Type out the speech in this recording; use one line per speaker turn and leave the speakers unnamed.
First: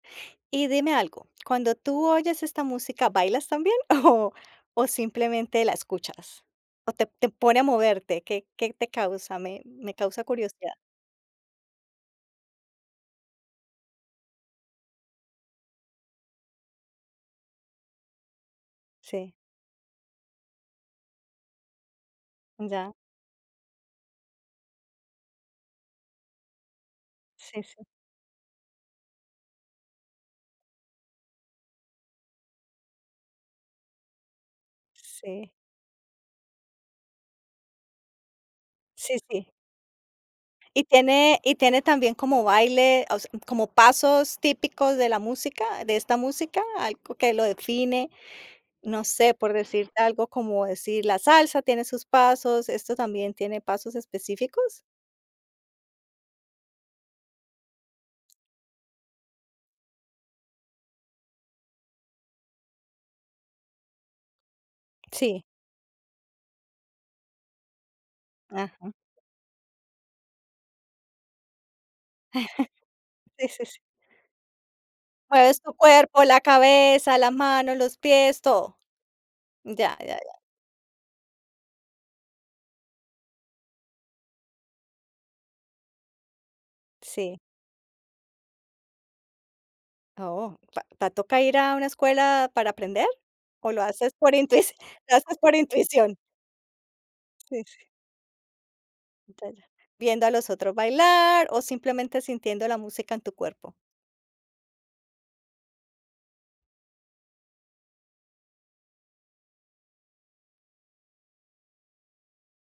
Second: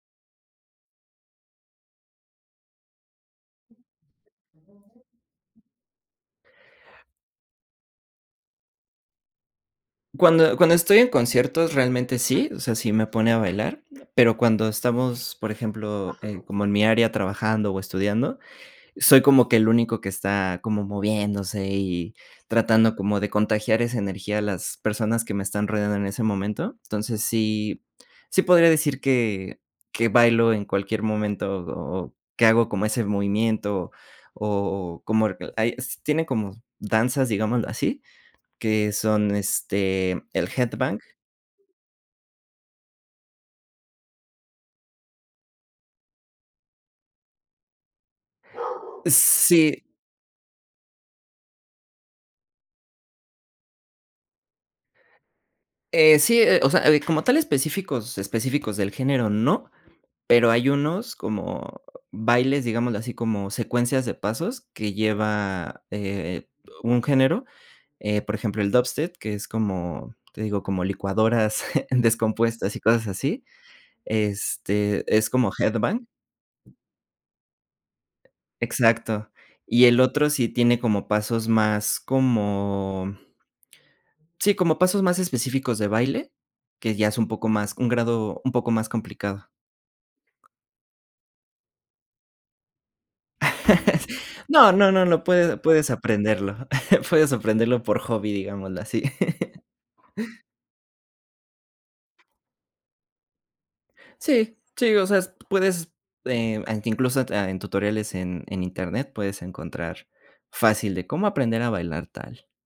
Y dime algo, cuando tú oyes esta música, ¿bailas también o o simplemente la escuchas? ¿O te te pone a moverte? ¿Qué qué te causa? Me me causa
Cuando
curiosidad.
cuando estoy en conciertos realmente sí, o sea, sí me pone a bailar, pero cuando estamos, por ejemplo, en, como en mi área trabajando o estudiando, soy
Sí.
como que el único que está como moviéndose, y
Ya.
tratando como de contagiar esa energía a las personas que me están rodeando en ese momento. Entonces,
Sí,
sí
sí.
sí podría decir que que bailo en cualquier momento, o o que hago como ese movimiento, o como,
Sí.
hay, s tienen como danzas, digámoslo así, que
Sí,
son,
sí.
este, el
¿Y
headbang.
tiene y tiene también como baile, o se como pasos típicos de la música, de esta música? ¿Algo que lo define? No sé, por
Sí.
decirte algo, como decir la salsa tiene sus pasos. ¿Esto también tiene pasos específicos?
Eh, sí, eh, o sea, como tal específicos, específicos del género no, pero hay unos como bailes, digámoslo así, como secuencias de pasos, que
Sí.
lleva, eh, un género, eh, por ejemplo, el
Ajá.
dubstep, que es como te digo, como licuadoras descompuestas y cosas así.
Sí, sí, sí.
Este, es como
Mueves tu
headbang.
cuerpo, la cabeza, las manos, los pies, todo.
Exacto. Y
Ya,
el
ya,
otro
ya.
sí tiene como pasos más como Sí, como pasos más específicos de baile, que ya es un
Sí.
poco más un grado un poco más complicado.
Oh, ta ¿te toca ir a una escuela para aprender o lo haces por
No,
intuici
no, no,
lo
lo
haces por
puedes puedes
intuición?
aprenderlo. Puedes
Sí.
aprenderlo por hobby, digámoslo así.
Ya, ya. Viendo a los otros bailar o simplemente sintiendo la música en tu cuerpo.
Sí, sí, o sea, s puedes, eh, an incluso, ah, en tutoriales en en internet puedes encontrar fácil de "cómo aprender a bailar tal".